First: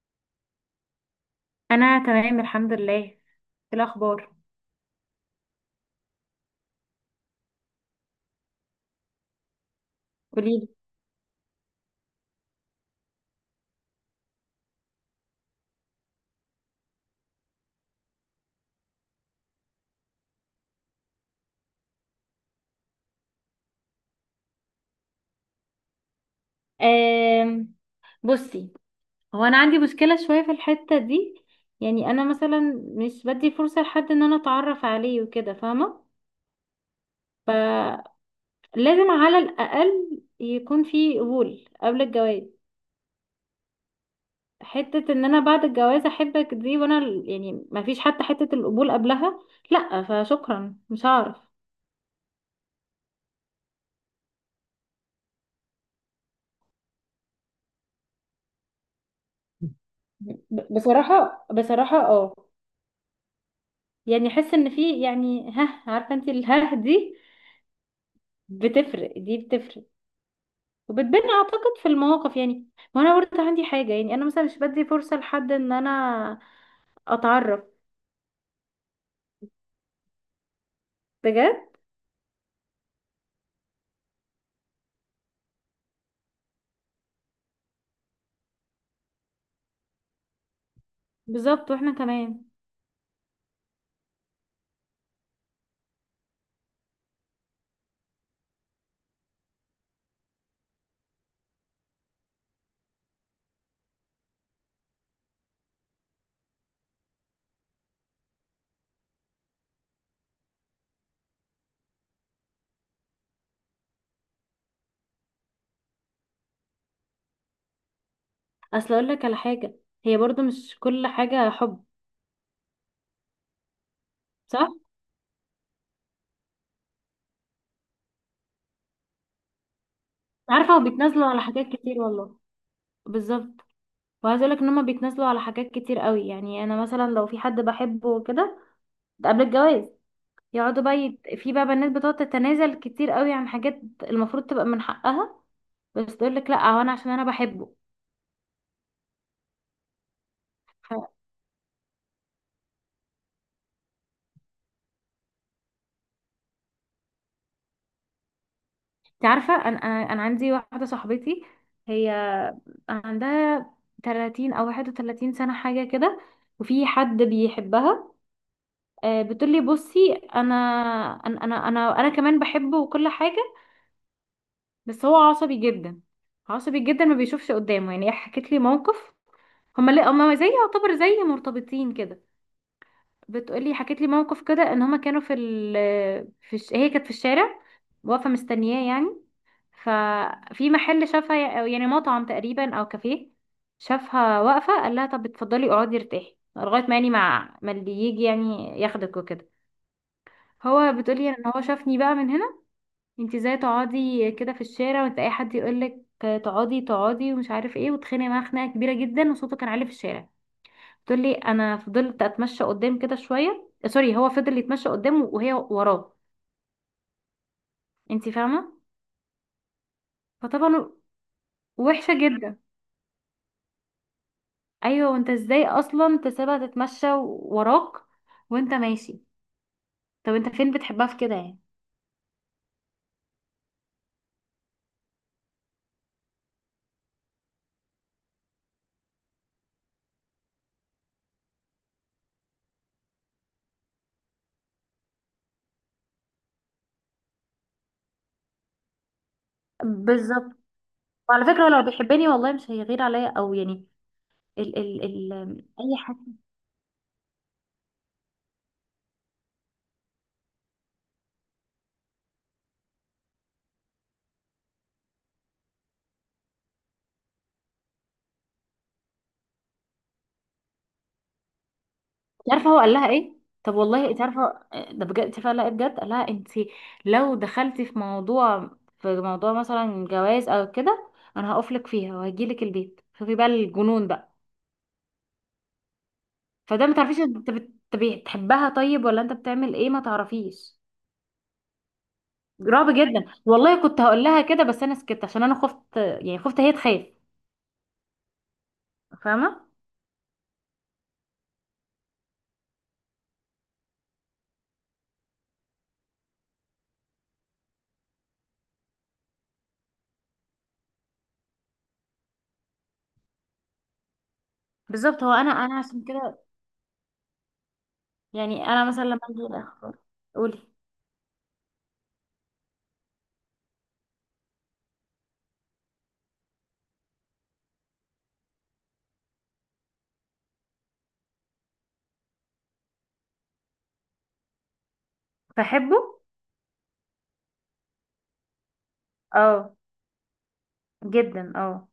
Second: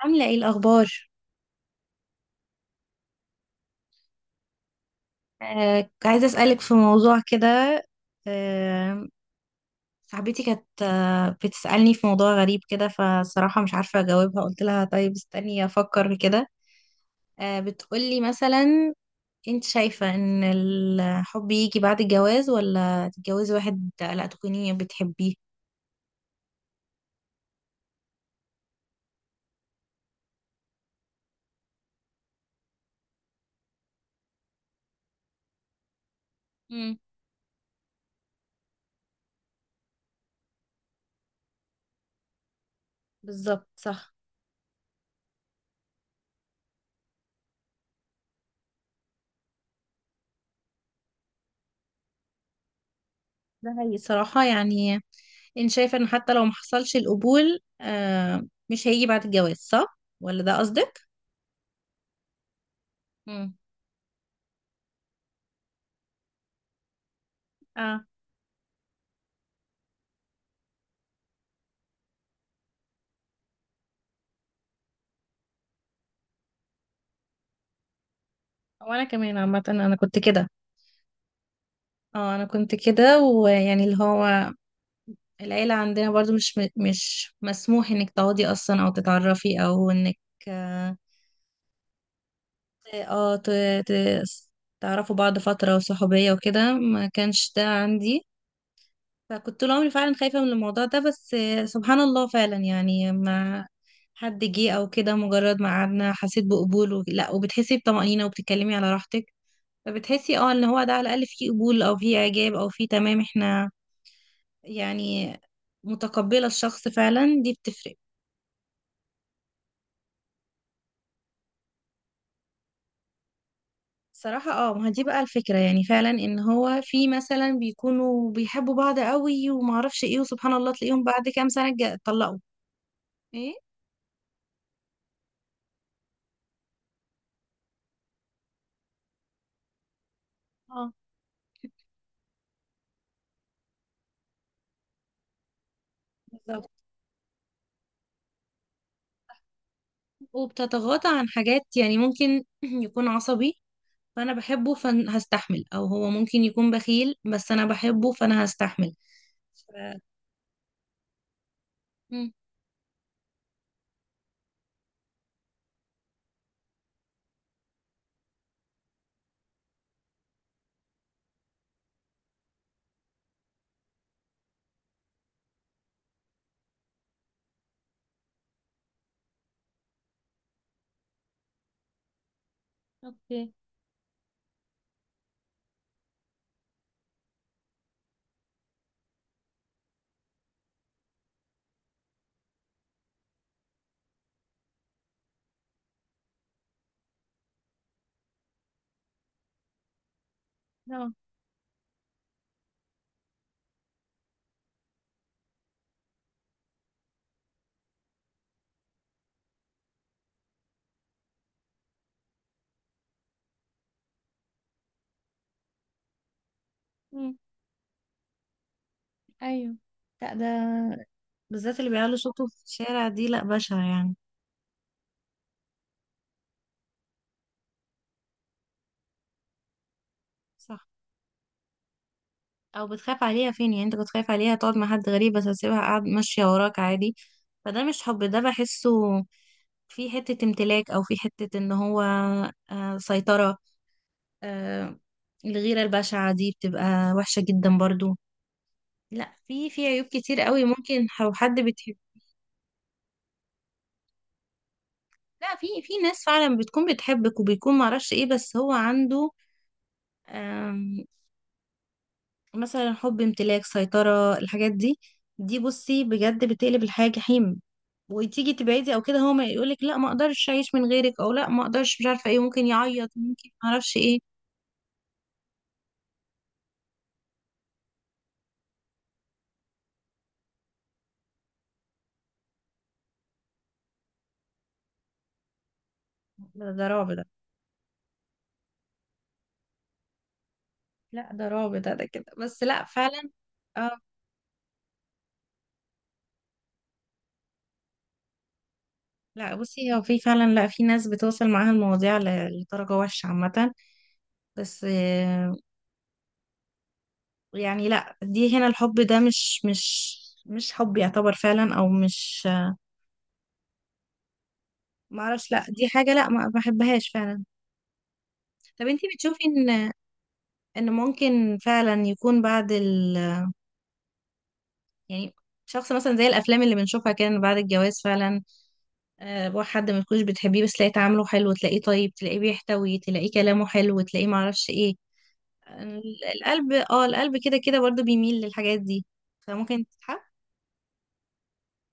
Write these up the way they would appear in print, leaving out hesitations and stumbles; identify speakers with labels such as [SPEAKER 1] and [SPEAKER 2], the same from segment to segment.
[SPEAKER 1] عاملة ايه الأخبار؟
[SPEAKER 2] انا تمام الحمد لله. إيه الاخبار؟
[SPEAKER 1] عايزة أسألك في موضوع كده. آه، صاحبتي كانت
[SPEAKER 2] قوليلي.
[SPEAKER 1] بتسألني في موضوع غريب كده، فصراحة مش عارفة أجاوبها، قلت لها طيب استني أفكر كده. بتقولي مثلا، انت شايفة ان الحب يجي بعد الجواز ولا تتجوزي واحد لا تكوني بتحبيه؟
[SPEAKER 2] آم، بصي، هو انا عندي مشكله شويه في الحته دي. يعني انا مثلا مش بدي فرصه لحد ان انا اتعرف عليه وكده، فاهمه؟
[SPEAKER 1] مم.
[SPEAKER 2] فلازم على الاقل يكون في قبول قبل الجواز.
[SPEAKER 1] بالظبط صح.
[SPEAKER 2] حته ان انا بعد الجواز احبك دي، وانا يعني ما فيش حتى حته القبول قبلها، لا فشكرا، مش هعرف.
[SPEAKER 1] ده هي صراحة يعني انت شايفة ان حتى لو محصلش القبول، مش هيجي بعد الجواز صح؟ ولا ده قصدك؟
[SPEAKER 2] بصراحه اه.
[SPEAKER 1] مم.
[SPEAKER 2] يعني احس ان في، يعني ها، عارفه انت، الها دي
[SPEAKER 1] اه.
[SPEAKER 2] بتفرق، دي بتفرق وبتبان اعتقد في المواقف، يعني. وانا برضه عندي حاجه، يعني انا مثلا مش بدي فرصه لحد ان انا اتعرف،
[SPEAKER 1] وانا كمان عامة انا كنت كده.
[SPEAKER 2] بجد.
[SPEAKER 1] اه، انا كنت كده ويعني اللي هو العيلة عندنا برضو مش مسموح انك تقعدي اصلا او تتعرفي او انك اه.
[SPEAKER 2] بالظبط، واحنا كمان.
[SPEAKER 1] آه، ت- ت- تعرفوا بعض فترة وصحوبية وكده ما كانش ده عندي. فكنت طول عمري فعلا خايفة من الموضوع ده، بس سبحان الله فعلا يعني مع حد جه او كده مجرد ما قعدنا حسيت بقبول، لا، وبتحسي بطمأنينة وبتتكلمي على راحتك. فبتحسي اه ان هو ده على الاقل فيه قبول او فيه اعجاب او فيه تمام، احنا يعني متقبلة الشخص فعلا، دي بتفرق.
[SPEAKER 2] اصل اقول لك على حاجه، هي برضه مش كل حاجه حب.
[SPEAKER 1] صراحة
[SPEAKER 2] صح.
[SPEAKER 1] اه، ما هي دي بقى الفكرة، يعني فعلا ان هو في مثلا بيكونوا بيحبوا بعض قوي ومعرفش ايه وسبحان الله
[SPEAKER 2] عارفه، هو
[SPEAKER 1] تلاقيهم
[SPEAKER 2] بيتنازلوا
[SPEAKER 1] بعد
[SPEAKER 2] على
[SPEAKER 1] كام
[SPEAKER 2] حاجات
[SPEAKER 1] سنة
[SPEAKER 2] كتير والله.
[SPEAKER 1] اتطلقوا. ايه.
[SPEAKER 2] بالظبط. وعايزه اقول لك ان هم بيتنازلوا على حاجات كتير قوي. يعني انا مثلا لو في حد بحبه وكده، ده قبل الجواز، يقعدوا
[SPEAKER 1] اه.
[SPEAKER 2] بقى في بقى بنات بتقعد تتنازل كتير قوي عن حاجات المفروض تبقى من حقها، بس تقول لك
[SPEAKER 1] بالظبط.
[SPEAKER 2] لا، هو انا عشان انا بحبه. ف-
[SPEAKER 1] وبتتغاضى عن حاجات يعني ممكن يكون عصبي، فانا بحبه فهستحمل، او هو ممكن يكون بخيل بس انا بحبه فانا هستحمل.
[SPEAKER 2] انت عارفه،
[SPEAKER 1] ف...
[SPEAKER 2] انا أنا عندي واحده صاحبتي، هي
[SPEAKER 1] مم.
[SPEAKER 2] عندها 30 او 31 سنه حاجه كده، وفي حد بيحبها. بتقول لي بصي، انا انا كمان بحبه وكل حاجه، بس هو عصبي جدا، عصبي جدا، ما بيشوفش قدامه. يعني هي حكت لي موقف، هما لا هما زي يعتبر زي مرتبطين كده.
[SPEAKER 1] اوكي.
[SPEAKER 2] بتقولي، حكيت لي موقف كده، ان هما كانوا في هي كانت في الشارع واقفه مستنياه يعني، ففي محل شافها، أو يعني مطعم تقريبا او كافيه، شافها واقفه قال لها طب اتفضلي اقعدي ارتاحي لغايه ما، يعني مع ما اللي يجي يعني ياخدك وكده. هو
[SPEAKER 1] اه.
[SPEAKER 2] بتقولي ان هو شافني بقى من هنا. انت ازاي تقعدي كده في الشارع، وانت اي حد يقولك تقعدي تقعدي ومش عارف ايه، وتخانق معاه خناقه كبيره جدا وصوته كان عالي في الشارع. تقول لي انا فضلت اتمشى قدام كده شويه، سوري هو فضل يتمشى قدامه وهي وراه. انت فاهمه؟
[SPEAKER 1] ايوه. لا
[SPEAKER 2] فطبعا
[SPEAKER 1] ده بالذات اللي
[SPEAKER 2] وحشه
[SPEAKER 1] بيعلوا صوته
[SPEAKER 2] جدا.
[SPEAKER 1] في الشارع دي لا بشعة يعني.
[SPEAKER 2] ايوه، وانت ازاي اصلا تسيبها تتمشى وراك وانت ماشي؟ طب انت فين
[SPEAKER 1] صح.
[SPEAKER 2] بتحبها في كده يعني؟
[SPEAKER 1] او بتخاف عليها فين يعني، انت كنت خايف عليها تقعد مع حد غريب بس هتسيبها قاعد ماشية وراك عادي؟ فده مش حب ده، بحسه في حتة امتلاك او في حتة ان هو سيطرة. آه الغيرة البشعة دي بتبقى وحشة جدا برضو. لا، في في عيوب كتير
[SPEAKER 2] بالظبط.
[SPEAKER 1] قوي ممكن لو
[SPEAKER 2] وعلى
[SPEAKER 1] حد
[SPEAKER 2] فكره، هو لو
[SPEAKER 1] بتحب.
[SPEAKER 2] بيحبني والله مش هيغير عليا او يعني، ال ال
[SPEAKER 1] لا،
[SPEAKER 2] ال
[SPEAKER 1] في
[SPEAKER 2] اي.
[SPEAKER 1] في ناس فعلا بتكون بتحبك وبيكون معرفش ايه بس هو عنده مثلا حب امتلاك سيطرة، الحاجات دي دي بصي بجد بتقلب الحياة جحيم. وتيجي تبعدي او كده هو ما يقولك لا، ما اقدرش اعيش من غيرك، او لا ما اقدرش مش عارفة ايه،
[SPEAKER 2] انت
[SPEAKER 1] ممكن
[SPEAKER 2] عارفه هو قال لها
[SPEAKER 1] يعيط
[SPEAKER 2] ايه؟
[SPEAKER 1] ممكن ما
[SPEAKER 2] طب
[SPEAKER 1] اعرفش
[SPEAKER 2] والله
[SPEAKER 1] ايه.
[SPEAKER 2] انت عارفه، ده بجد، انت فعلا بجد، قال لها انت لو دخلتي في موضوع، في موضوع مثلا جواز او كده، انا هقف لك فيها وهجي لك البيت. شوفي بقى الجنون بقى.
[SPEAKER 1] ده
[SPEAKER 2] فده ما
[SPEAKER 1] رعب
[SPEAKER 2] تعرفيش
[SPEAKER 1] ده.
[SPEAKER 2] انت بتحبها طيب ولا انت بتعمل ايه، ما تعرفيش.
[SPEAKER 1] لا ده رعب ده، كده بس لا
[SPEAKER 2] رعب جدا
[SPEAKER 1] فعلا.
[SPEAKER 2] والله.
[SPEAKER 1] اه.
[SPEAKER 2] كنت هقول لها كده بس انا سكت عشان انا خفت، يعني خفت هي تخاف.
[SPEAKER 1] لا
[SPEAKER 2] فاهمه؟
[SPEAKER 1] بصي هو في فعلا، لا في ناس بتوصل معاها المواضيع لدرجة وحشة عامة، بس يعني لا دي هنا الحب ده مش حب يعتبر فعلا، او مش
[SPEAKER 2] بالظبط. هو انا
[SPEAKER 1] معرفش، لا دي
[SPEAKER 2] عشان
[SPEAKER 1] حاجة، لا
[SPEAKER 2] كده
[SPEAKER 1] ما بحبهاش فعلا.
[SPEAKER 2] يعني، انا
[SPEAKER 1] طب
[SPEAKER 2] مثلا
[SPEAKER 1] انتي
[SPEAKER 2] لما
[SPEAKER 1] بتشوفي
[SPEAKER 2] اجي الاخبار. قولي.
[SPEAKER 1] ان ممكن فعلا يكون بعد ال يعني شخص مثلا زي الافلام اللي بنشوفها كان بعد الجواز فعلا. بقى حد ما تكونش بتحبيه، بس تلاقيه تعامله حلو، تلاقيه طيب، تلاقيه بيحتوي، تلاقيه كلامه حلو، تلاقيه معرفش ايه.
[SPEAKER 2] بحبه.
[SPEAKER 1] القلب كده كده برضه بيميل للحاجات دي،
[SPEAKER 2] اه
[SPEAKER 1] فممكن تتحب.
[SPEAKER 2] جدا اه.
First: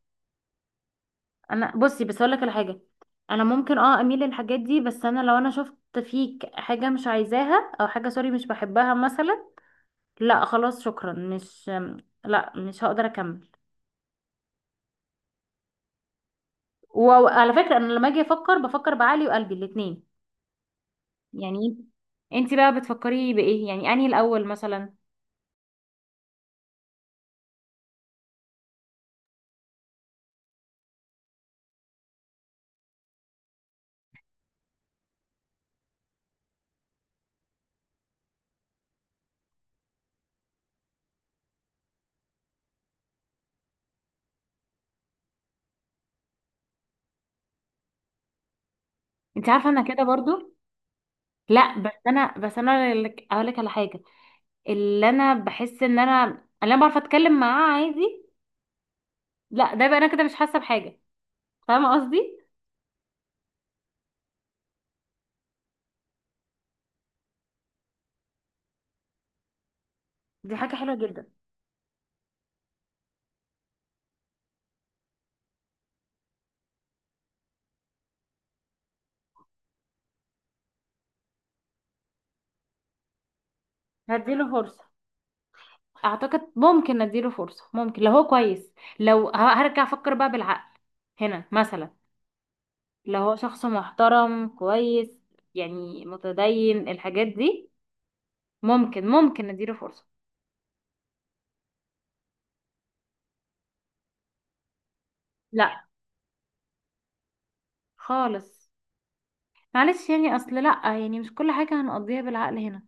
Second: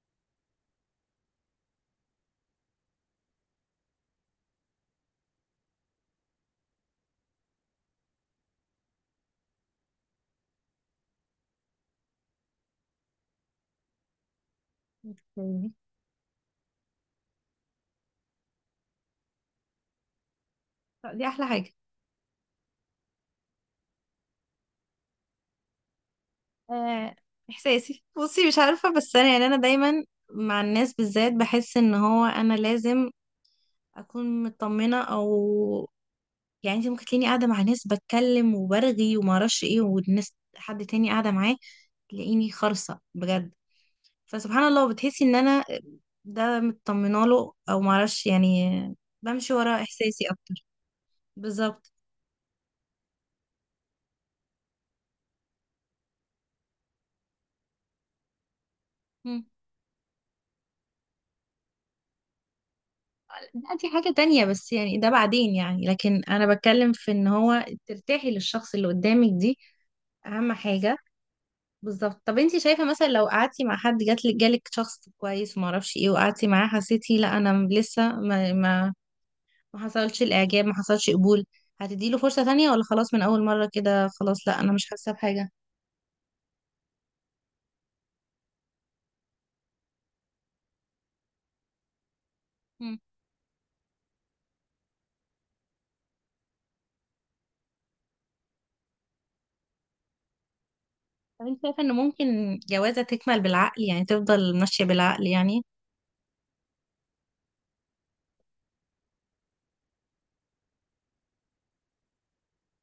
[SPEAKER 2] انا بصي، بس اقول لك على حاجه، انا ممكن اه اميل للحاجات دي، بس انا لو انا شفت فيك حاجه مش عايزاها، او حاجه سوري مش بحبها مثلا، لا خلاص شكرا، مش، لا مش هقدر اكمل.
[SPEAKER 1] اوكي.
[SPEAKER 2] وعلى فكره انا لما اجي افكر بفكر بعقلي وقلبي الاتنين.
[SPEAKER 1] طب دي احلى حاجة.
[SPEAKER 2] يعني انت بقى بتفكري بايه يعني، انهي الاول مثلا؟
[SPEAKER 1] آه، احساسي بصي مش عارفة، بس انا يعني انا دايما مع الناس بالذات بحس ان هو انا لازم اكون مطمنة، او يعني انت ممكن تلاقيني قاعده مع ناس بتكلم وبرغي وما اعرفش ايه، والناس حد تاني قاعده معاه، تلاقيني خرصه بجد. فسبحان الله بتحسي ان انا ده مطمنه له او ما اعرفش يعني،
[SPEAKER 2] انت
[SPEAKER 1] بمشي
[SPEAKER 2] عارفه
[SPEAKER 1] ورا
[SPEAKER 2] انا كده
[SPEAKER 1] احساسي
[SPEAKER 2] برضو.
[SPEAKER 1] اكتر.
[SPEAKER 2] لا بس
[SPEAKER 1] بالظبط.
[SPEAKER 2] انا اقول لك على حاجه، اللي انا بحس ان انا، اللي انا بعرف اتكلم معاه عادي،
[SPEAKER 1] مم.
[SPEAKER 2] لا ده بقى انا كده مش حاسه بحاجه. فاهمه قصدي؟
[SPEAKER 1] لا دي حاجه تانية، بس يعني ده بعدين يعني، لكن انا بتكلم في ان هو ترتاحي للشخص اللي قدامك، دي
[SPEAKER 2] دي
[SPEAKER 1] اهم
[SPEAKER 2] حاجة حلوة
[SPEAKER 1] حاجه.
[SPEAKER 2] جدا.
[SPEAKER 1] بالظبط. طب انت شايفه مثلا لو قعدتي مع حد جات لك جالك شخص كويس وما اعرفش ايه وقعدتي معاه حسيتي لا انا لسه ما ما حصلش الاعجاب، ما حصلش قبول، هتديله فرصة تانية ولا خلاص من اول مرة كده
[SPEAKER 2] هديله
[SPEAKER 1] خلاص لا انا
[SPEAKER 2] فرصة،
[SPEAKER 1] مش حاسة بحاجة؟
[SPEAKER 2] اعتقد ممكن نديله فرصة، ممكن لو هو كويس، لو هرجع افكر بقى بالعقل هنا مثلا.
[SPEAKER 1] مم.
[SPEAKER 2] لو هو شخص محترم كويس، يعني متدين الحاجات دي، ممكن ممكن نديله فرصة.
[SPEAKER 1] طب انت شايفة ان ممكن جوازة تكمل بالعقل يعني، تفضل ماشية بالعقل يعني؟
[SPEAKER 2] لا خالص، معلش يعني، اصل لا يعني مش كل حاجة هنقضيها بالعقل هنا.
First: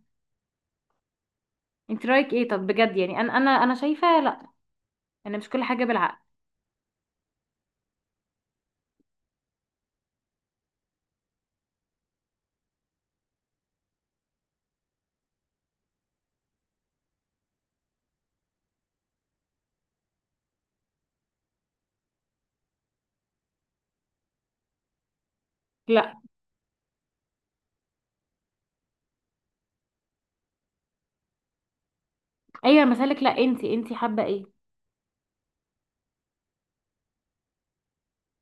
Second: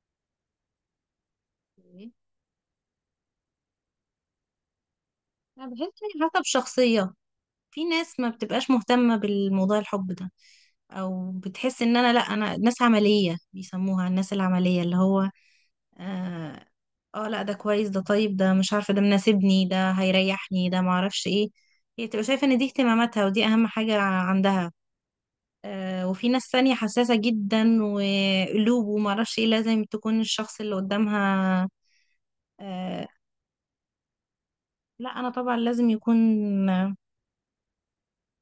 [SPEAKER 2] انت
[SPEAKER 1] إيه؟
[SPEAKER 2] رايك ايه طب بجد؟ يعني انا انا شايفة لا، انا مش كل
[SPEAKER 1] انا بحس
[SPEAKER 2] حاجة بالعقل.
[SPEAKER 1] ان حسب شخصية، في ناس ما بتبقاش مهتمة بالموضوع الحب ده، او بتحس ان انا لا انا ناس عملية بيسموها، الناس العملية اللي هو اه، لا ده كويس ده، طيب ده، مش عارفة ده مناسبني ده هيريحني ده معرفش ايه، هي تبقى شايفة ان دي اهتماماتها ودي اهم حاجة عندها.
[SPEAKER 2] لا
[SPEAKER 1] وفي ناس تانية حساسة جدا وقلوب ومعرفش ايه، لازم تكون الشخص اللي قدامها.
[SPEAKER 2] اي
[SPEAKER 1] آه،
[SPEAKER 2] مسالك، لا انت، انت حابة ايه؟
[SPEAKER 1] لا انا طبعا لازم يكون.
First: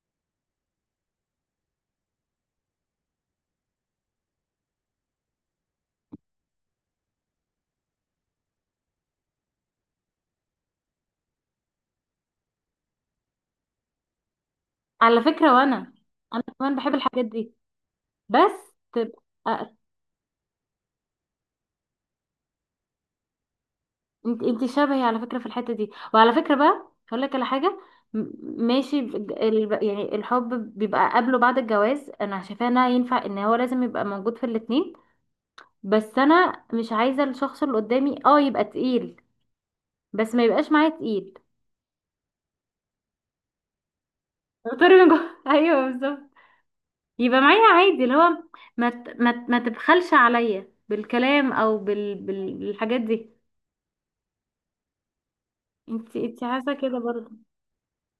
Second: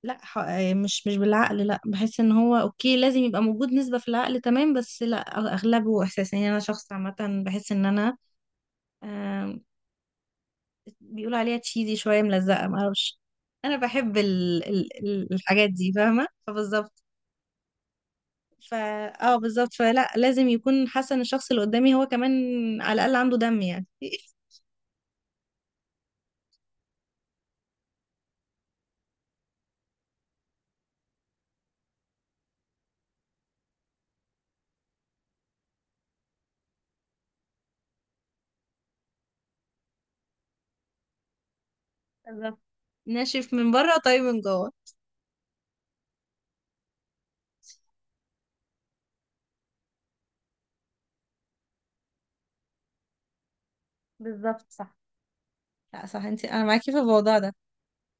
[SPEAKER 1] لا، مش بالعقل، لا بحس ان هو اوكي لازم يبقى موجود نسبة في العقل تمام، بس لا اغلبه احساس يعني. انا شخص عامة بحس ان انا آه، بيقولوا عليها تشيزي شوية ملزقة معرفش، انا بحب
[SPEAKER 2] على فكرة
[SPEAKER 1] الحاجات دي،
[SPEAKER 2] وانا،
[SPEAKER 1] فاهمة؟
[SPEAKER 2] انا كمان بحب
[SPEAKER 1] فبالظبط.
[SPEAKER 2] الحاجات دي، بس
[SPEAKER 1] ف
[SPEAKER 2] تبقى.
[SPEAKER 1] اه بالظبط، فلا لازم يكون حاسه ان الشخص اللي قدامي هو كمان على الاقل عنده دم يعني
[SPEAKER 2] انت، انت شبهي على فكرة في الحتة دي، وعلى فكرة بقى هقول لك على حاجة. م- ماشي يعني الحب بيبقى قبله بعد الجواز انا شايفاه انها ينفع ان هو لازم يبقى موجود في الاتنين، بس انا مش عايزة الشخص اللي قدامي اه يبقى تقيل، بس ما يبقاش معايا تقيل.
[SPEAKER 1] بالظبط. ناشف من بره طيب من جوه.
[SPEAKER 2] طارق من جوه. ايوه بالظبط. يبقى معايا عادي اللي هو ما تبخلش عليا بالكلام او بالحاجات دي.
[SPEAKER 1] بالظبط صح. لا
[SPEAKER 2] انت،
[SPEAKER 1] صح،
[SPEAKER 2] انت
[SPEAKER 1] انا
[SPEAKER 2] حاسة
[SPEAKER 1] معاكي في
[SPEAKER 2] كده برضه؟
[SPEAKER 1] الموضوع ده.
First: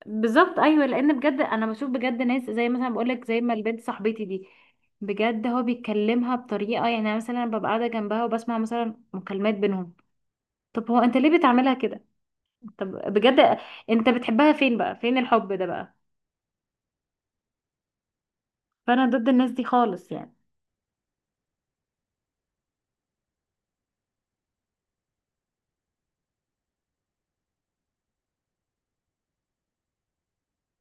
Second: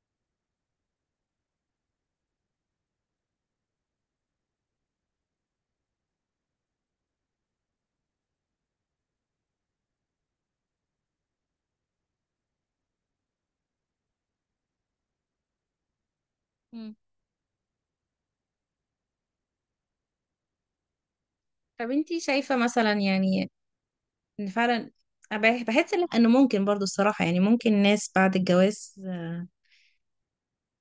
[SPEAKER 2] بالظبط. ايوه، لان بجد انا بشوف بجد ناس زي مثلا بقول لك زي ما البنت صاحبتي دي، بجد هو بيكلمها بطريقه، يعني أنا مثلا ببقى قاعده جنبها وبسمع مثلا مكالمات بينهم. طب هو انت ليه بتعملها كده؟ طب بجد، انت بتحبها فين بقى، فين الحب ده بقى؟
[SPEAKER 1] مم.
[SPEAKER 2] فانا ضد الناس دي خالص يعني.
[SPEAKER 1] طب انتي شايفة مثلا يعني ان فعلا أنا بحس ان ممكن برضو الصراحة يعني، ممكن ناس بعد الجواز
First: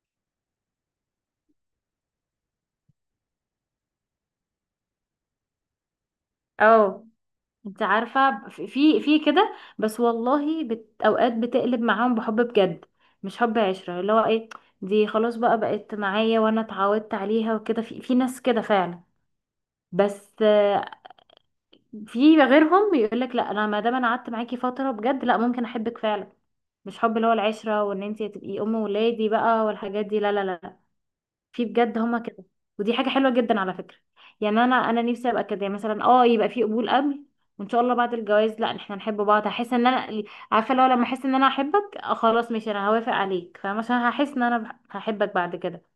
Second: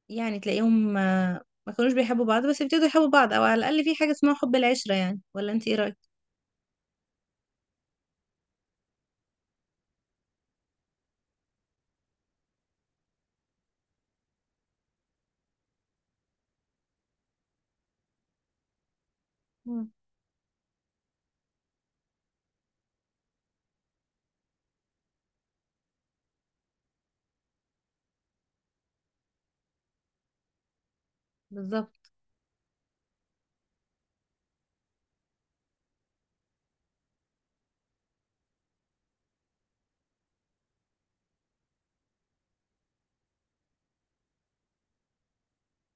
[SPEAKER 1] يعني تلاقيهم ما كانوش بيحبوا بعض بس يبتدوا يحبوا بعض، او على الاقل في حاجة اسمها حب العشرة يعني، ولا انت ايه رأيك؟
[SPEAKER 2] اه، انت عارفه في كده، بس والله اوقات بتقلب معاهم بحب بجد، مش حب عشره اللي هو ايه، دي خلاص بقى بقت معايا وانا اتعودت عليها وكده. في في ناس كده فعلا،
[SPEAKER 1] مم.
[SPEAKER 2] بس في غيرهم يقول لك لا، انا ما دام انا قعدت معاكي فتره بجد لا ممكن احبك فعلا، مش حب اللي هو العشره وان انت تبقي ام ولادي بقى والحاجات دي، لا لا لا لا. في بجد
[SPEAKER 1] بالظبط.
[SPEAKER 2] هما كده، ودي حاجه حلوه جدا على فكره. يعني انا، انا نفسي ابقى كده يعني، مثلا اه يبقى في قبول قبل، وان شاء الله بعد الجواز لا احنا نحب بعض. هحس ان انا، عارفه لو لما احس ان انا احبك، خلاص ماشي انا هوافق عليك. فاهمه؟ عشان هحس ان انا هحبك بعد كده.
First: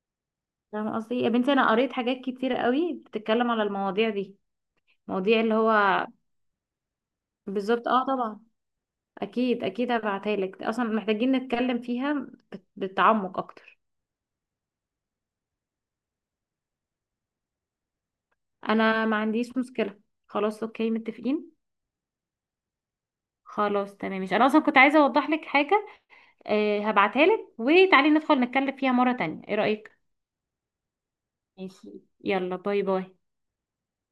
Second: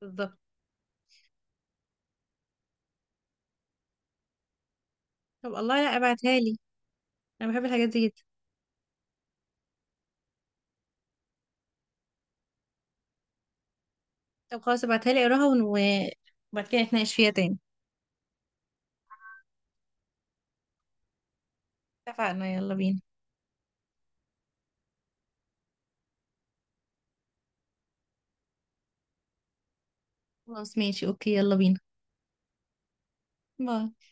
[SPEAKER 1] بالظبط.
[SPEAKER 2] فاهمه قصدي؟ يا بنتي انا قريت حاجات كتير قوي بتتكلم على المواضيع دي، مواضيع
[SPEAKER 1] طب
[SPEAKER 2] اللي هو،
[SPEAKER 1] الله، لا ابعتها لي، انا بحب الحاجات
[SPEAKER 2] بالظبط اه
[SPEAKER 1] دي جدا.
[SPEAKER 2] طبعا. اكيد اكيد هبعتها لك، اصلا محتاجين نتكلم فيها بتعمق اكتر.
[SPEAKER 1] طب خلاص ابعتها لي اقراها وبعد كده نتناقش فيها تاني.
[SPEAKER 2] انا ما عنديش مشكله، خلاص اوكي متفقين.
[SPEAKER 1] اتفقنا، يلا بينا.
[SPEAKER 2] خلاص تمام، مش انا اصلا كنت عايزه اوضح لك حاجه. آه هبعتها لك وتعالي ندخل نتكلم فيها مره تانية، ايه رايك؟
[SPEAKER 1] خلاص ماشي اوكي، يلا بينا.
[SPEAKER 2] ماشي، يلا، باي باي.
[SPEAKER 1] باي.